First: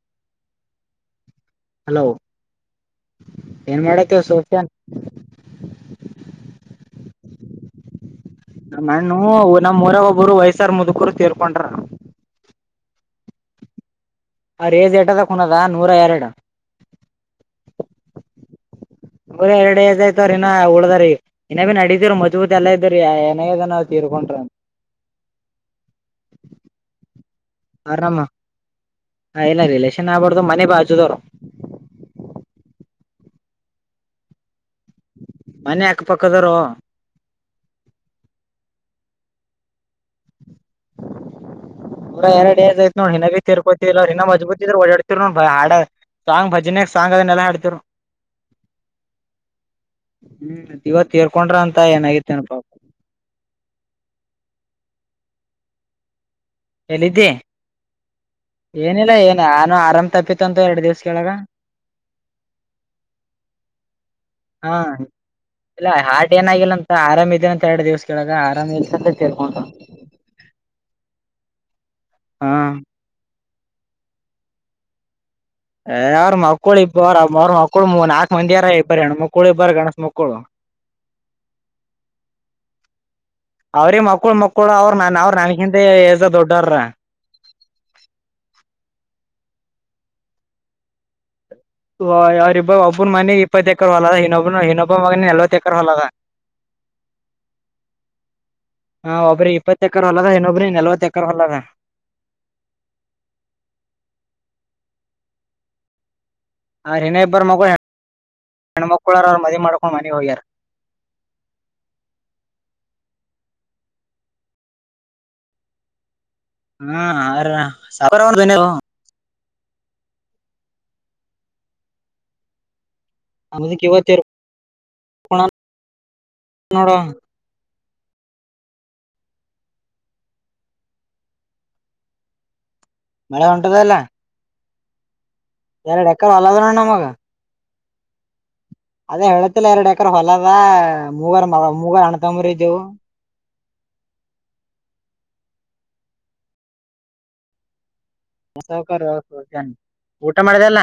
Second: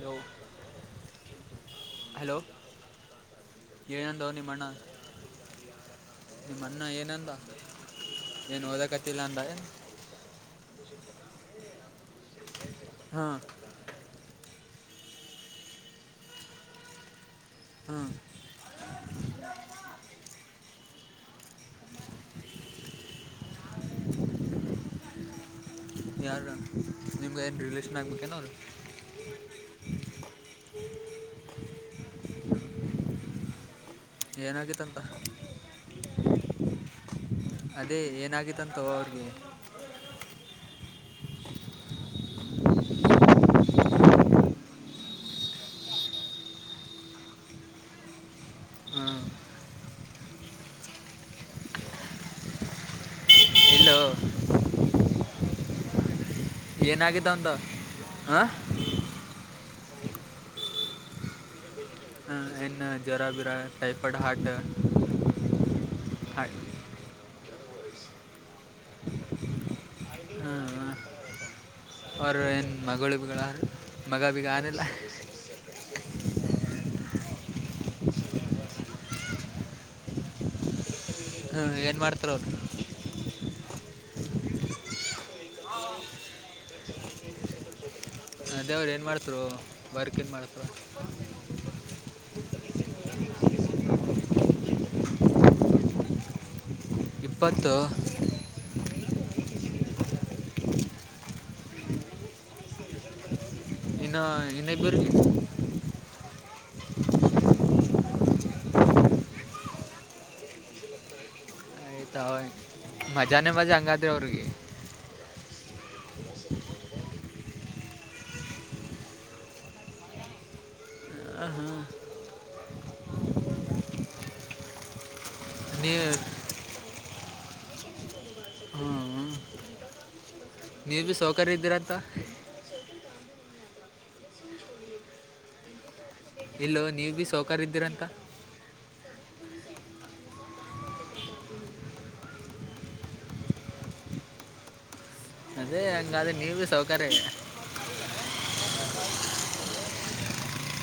ನ ಹಲೋ ಏನ್ ಮಾಡತಿವ ಏನಂದವ ನಿಮ್ಮಣ್ಣ ಸೋಶನ್ ನಿಮ್ಮಣ್ಣ ಏನಂದ ಏನು ನ ಓದಕತ್ತಿಲ್ಲ ಅಂದ ಏನು ನಣ ನಮ್ಮ್ಊರಾಗ ಒಬ್ಬರು ವಯಸ್ಸಾರ ಮುದುಕರು ತೇರ್ಕೊಂಡ್ರ ಹಾ ಅರೇಜ್ ಟದ ಕುನದ ನೂರ ಎರಡು ಹಾಂ ಅವರ ಎರಡು ಐದಯ್ತ್ರನ ಉಳ್ದ್ರ [unintelligible] ಇನ ಭ ನಡೀತೀರು ಮಜಭೂತಿ ಎಲ್ಲ ಇದ್ದ್ರ ಏನಾಗದ ನಾವ ತೀರ್ಕೊಂಡ್ರಿ ಯಾರ ಆರಾಮ ಹ ಇಲ್ಲ ರಿಲೇಶನ್ ಆಗ್ಬಾರ್ದು ಮನೆ ಬಾಚುದವರು ಏನಾಗಿತ್ತಂತ ಮನೆ ಅಕ್ಕಪಕ್ಕದಾರ ಅದೇ ಏನಾಗಿತ್ತಂತ ಅವ್ರಿಗೆ ನೂಡ ಎರಡು ಏದ ಆಐತ್ ನೋಡ್ ನನ ಬಿ ತಿರ್ಕೋತಿನ್ನ ಮಜಬೂತ ಇದ್ರ ಓಡಾಡ್ತಿ ನೋಡ್ ಬಾಡ ಸಾಂಗ್ ಭಜನೆ ಸಾಂಗ್ ಅದನ್ನೆಲ್ಲಾ ಆಡ್ತರು ಹ್ಮ ಹ್ಮ್ ಇವತ್ ತೇರ್ಕೊಂಡ್ರ ಅಂತ ಏನಾಗಿತೆನಪಾಪ ಇಲ್ಲೋ ಎಲ್ಲಿದ್ದೀ ಏನಾಗಿತ್ತಂತ ಹಾಂ ಏನಿಲ್ಲ ಏನು ನಾನು ಆರಾಮ್ ತಪ್ಪಿತತ್ಂತು ಎರಡು ದಿವ್ಸ ಕೆಳಗ ಏನು ಜರಾಬರಾ ಟೈಫಯಡ್ ಹಾರ್ಟ [unintelligible] ಹಾ ಇಲ್ಲ ಹಾಟ್ ಏನಾಗಿಲ್ಲ ಅಂತ ಆರಾಮ್ ಇದಿನ ಇತ್ತ ಎರಡು ದಿವ್ಸ ಕೆಳಗ ಆರಾಮ ಇಲ್ ತಿರ್ಕೊಟ ಅವರು ಏನು ಮಗಳು ಬಿಗಳ ಮಗ ಬಿಗ ಏನಿಲ್ಲ ಯ ಅವ್ರ ಮಕ್ಕಳು ಬಬರ ಅವ್ರ ಮಕ್ಕಳು ನಾಲ್ಕಕ್ ಮಂದಿ ಯಾರ ಇಬರ ಹೆಣ ಮಕ್ಕಳು ಬರ ಗಣಸ್ ಮಕ್ಕಳು ಹ್ಮ ಏನ್ ಮಾಡ್ತಾರ ಅವರು ಅವ್ರ ಮಕ್ಕಳು ಮಕ್ಕಳು ಅವ್ರ ನನ್ ಅವರು ನನ್ಗಿಂತ ಎಏಜ ದೊಡ್ಡವರ್ರ ಹ ದೇವರು ಏನು ಮಾಡ್ತರು ವರ್ಕ್ ಏನು ಮಾಡ್ತರು ಅವ್ರರಿಬ್ಬ ಒಬ್ಬನ ಮನೆ ಇಪ್ಪತ್ತ ಎಕರ್ ಹೊಲದ ಇನ್ನೊಬ್ಬನ ಇನ್ನೊಬ್ಬ ಮಗನ ನಲ್ವತ್ತ ಎಕರ್ ಹೊಲದ ಇಪ್ಪತ್ತು ಹಾ ಒಬ್ರಿ ಇಪ್ಪತ್ತ ಎಕರ ಹೊಲದ ಇನ್ನೊಬ್ರಿ ನಲ್ವತ್ತ ಎಕರ ಹೊಲದ ಇನ್ನ ಇನ್ನ ಬರು ಆ್ರ ಹನ್ನ ಇಬ್ಬರು ಮಗಳು ಹೆಣ್ಮಕ್ಕಳರ ಅವ್ರರು ಮದಿ ಮಾಡ್ಕೊಂಡ್ ಮನೆಹೋಗ್ಯಾರ ತ ಹ ಮಜಾನ ಮಜಾ ಹಂಗಾದ ರ ಅವರುರಿಗೆ ಹ್ಮ [unintelligible] ಹಾಂ ಆಮದು ಕವ ಚರು ನೀವು ನೋಡ [unintelligible] ಹಾಂ ನೀವು ಭೀ ಸೌಕರ್ಯ ಇದ್ದೀರಾ ಅಂತ ಮಳೆ ಉಂಟದಲ್ಲ ಎರಡ ಇಲ್ಲೋ ನೀವ ಭೀ ಸೌಕಾರ ಇದ್ದೀರಂತ ಅದೇ ಹೇಳತಿಲ್ಲ ಎರಡ್ ಎಕರ ಹೊಲದ ಮೂಗರ್ ಮ ಮೂಗರ್ ಅಣತಂಬ್ರಜವು ಅದೇ ಹಂಗಾದ್ರೆ ನೀವ ಭ ಸೌಕರ್ಯ ಸೌಕಾರನ್ ಊಟ ಮಾಡ್ದಲ್ಲ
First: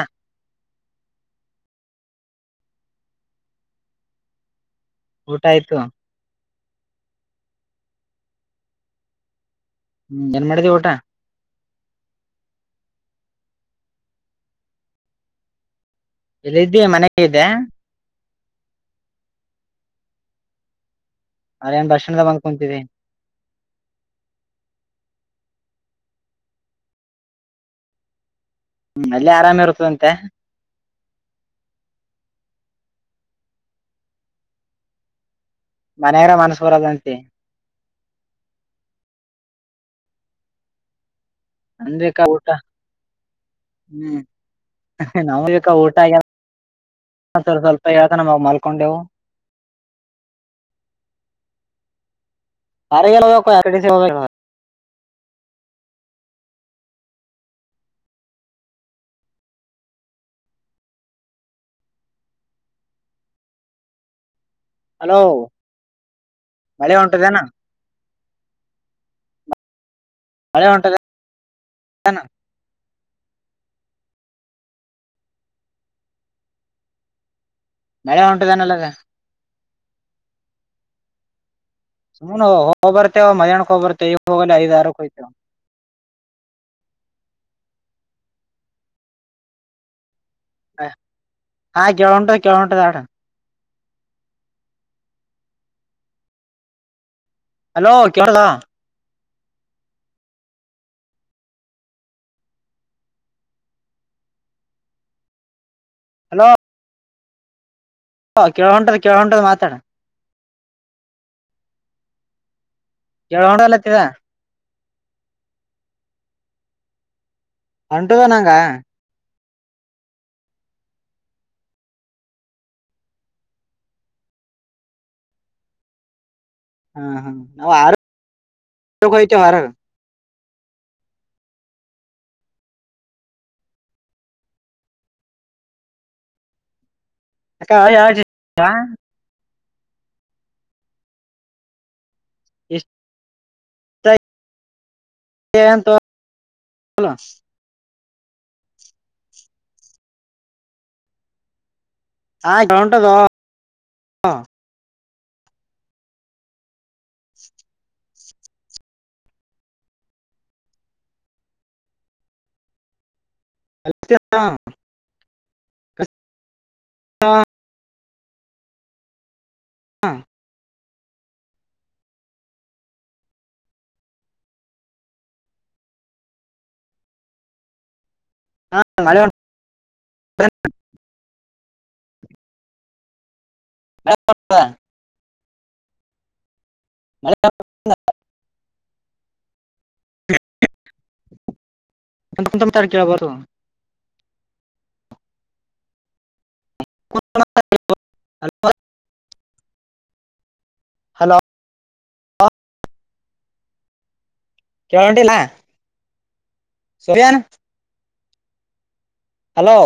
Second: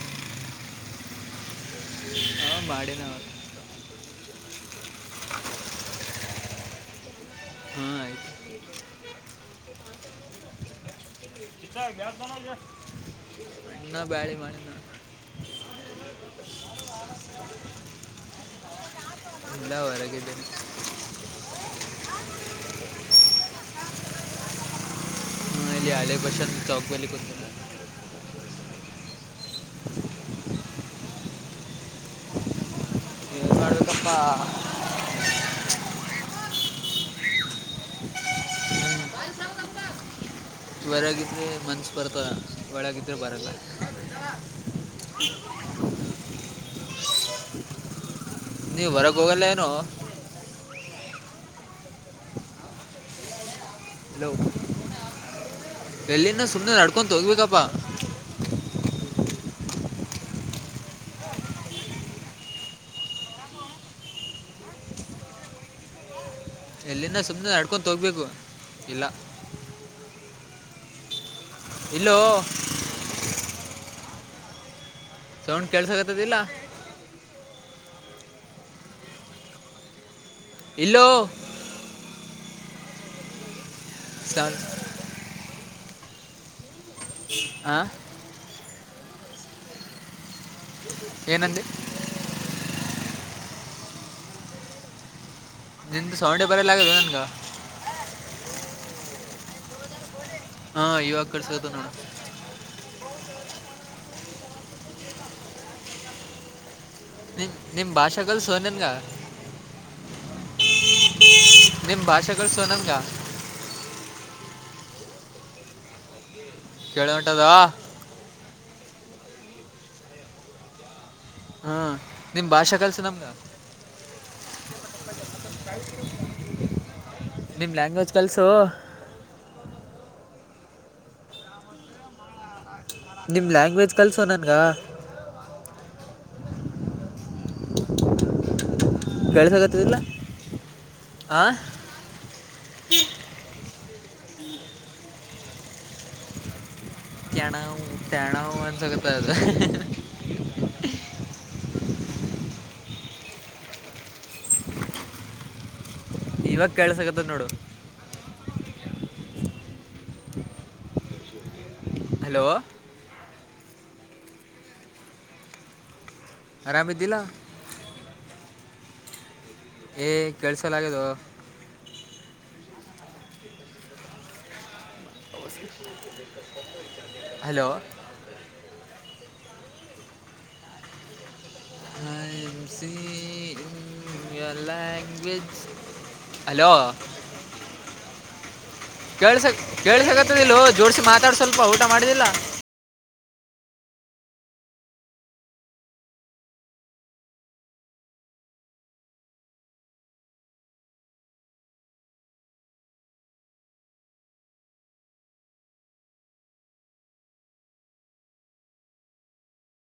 ಹಾಂ ಮಾಡ ನ ಅವ [unintelligible] ಊಟ ಆಯ್ತು ಹಾ ಹ್ಮ್ ಏನ್ ಮಾಡಿದೀ ಊಟ ನ ಬಾರಿ ಮಾಡನೆ ನ [unintelligible] ಇಲ್ಲ್ದೀ ಮನೆಗೆ ಇದೆ ಎಲ್ಲ ಹೊರಗಿದ್ದೀನೆ ಅದ ನ್ ದರ್ಶಣದ ಬಂದಕೊಂತೀವಿ ಹಾಂ ಹಳೆ ಬಸ್ಟಾಂಡ್ ಚೌಕವಲ್ಲಿ ಕು ಹ್ಮ್ ಅಲ್ಲಿ ಆರಾಮ ಇರ್ತ್ತದಂತೆ ಯಪ್ಪಾ ಮನೆಯರ ಮನಸರದಂತೆ ವರಗಿದ್ರೆ ಮನ್ಸ ಅನ್ಬೇಕಾ ಬರ್ತಾರ ಊಟ ಒಳಗಿದ್ರೆ ಬರ ನಾವ್ ಯ ಊಟ ಸ್ವಲ್ಪ ಯ ನವು ನೀವು ಮಲ್ಕೊಂಡೆವು ಹೊರಗೆ ಹೋಗಲ್ಲ ಏನೋ ಅರಗೆಲ್ಲ ಅರ ಹಲೋ ಎಲ್ಲಿಂದ ಸುಮ್ನೆ ನಡ್ಕೊ ತೋಗ್ಬೇಕಪ್ಪಾ ಹಲೋ.. ಮಳೆ ಎಲ್ಲಿಂದ ಹೊಂಟದೇನ ಸುಮ್ಮನೆ ನಡ್ಕೊು ತೋಗ್ಬೇಕು ಇಲ್ಲ ಅ ಹೊಂಟಾರೆ ಇಲೋ ಸೌಂಡ್ ಕೆಲ್ಸಗತದಿಲ್ಲ ಮಳ ಉಂಟದಾನಲ್ಲದ ಇಲ್ಲೋ ಹ ಹೋಗ್ ಬರ್ತೆವ ಮಧ್ಯಾಹ್ಕ್ಕೆ ಹೋಗ ಬರ್ತೇ ಈವ ಹೋಗ ಸೌಂಡ್ ಐದ ಆಾರ ಹೋಗ್ತೇವ ಆ ಏನಂದೆ ಹಾ ಕೆವಂಟು ಕೆವಂಟದುಡ ನಿದ ಸೌಂಡೆ ಬರ ಆದು ನನ್ಗ ಹಲೋ ಕಲಾ.. ಹಾ ಯುವಾಗ ಕಸತ ನೋಡ ಹಲೋ ವಿ ಹಓ ಕೆಳ ಹೊಂಟದ್ ಕೆಳ ಹೊಂಟದ್ ಮಾತಾಡ ನಿಮ್ ಭಾಷೆಗಳುಳ್ಸೋ ನಂಗ ಕೇಳೋಡಲ ಅತ ಹೇಳ. ಕೆೇಳ ಅಂಟುದ ನಂಗ. ಹಾ ನಿಮ್ ಭಾಷೆ ಕಲ್ಸ ನಮ್ಗ. ಕಳ್ಸ್ರಿ ಬ್ರೋ ಹಾ ಹಾ ನಾ ಆರಕ ಒಯ್ತೀಯು ಹರ್ಯಾಗ್. ನಿಮ್ ಲ್ಯಾಂಗ್ವೇಜ್ ಕಲ್ಸೋ ನನ್ಗ. ಅಕ್ಕಾ ಅವ ಯಾವ್ ಜಾತಿದ [unintelligible] ಕೇಳ್ಸಕತದಿಲ್ಲ ಆ ಎ ಷ್ಟ ನುಂತ ಕೇಡಂವ ಕೇಡಂವ ಅನ್ಸಗತದ. ಹಾ ಗೌಂಟದ ಹ. ಇವಾಗ ಕೇಳಸಗತದ ನೋಡ ಹಲೋ ಅ [unintelligible] ಅರಾಮ ಅದಿಲ್ಲ. ಏ ಹಾ, ಕೆಲಸಲಾಗದೊ. ಹಲೋ ಹಾ [unintelligible] ವು ಸಿ ಹ [unintelligible] ಪೆಂಗವಿನ್ಸ್ ಹಲೋ. ಮಳಿ ಏನ್ [unintelligible] ಕೇಳಸ ಕೇಳಸಗತ್ತದ ಇಲ್ಲೊ ಜೋಡಸಿ ಮಾತಾಡ್ ಸ್ವಲ್ಪ ಮಾಡಿದಿಲ್ಲ ನಾ ಮಾತಾಡ್ಯೂ ಕೇಳ್ಬಾತ್ತು. [unintelligible] ಹಲೋ ಕೇಳಂಟಿಲ್ಲಾ ಸೋರಿಯನ್. ಹಲೋ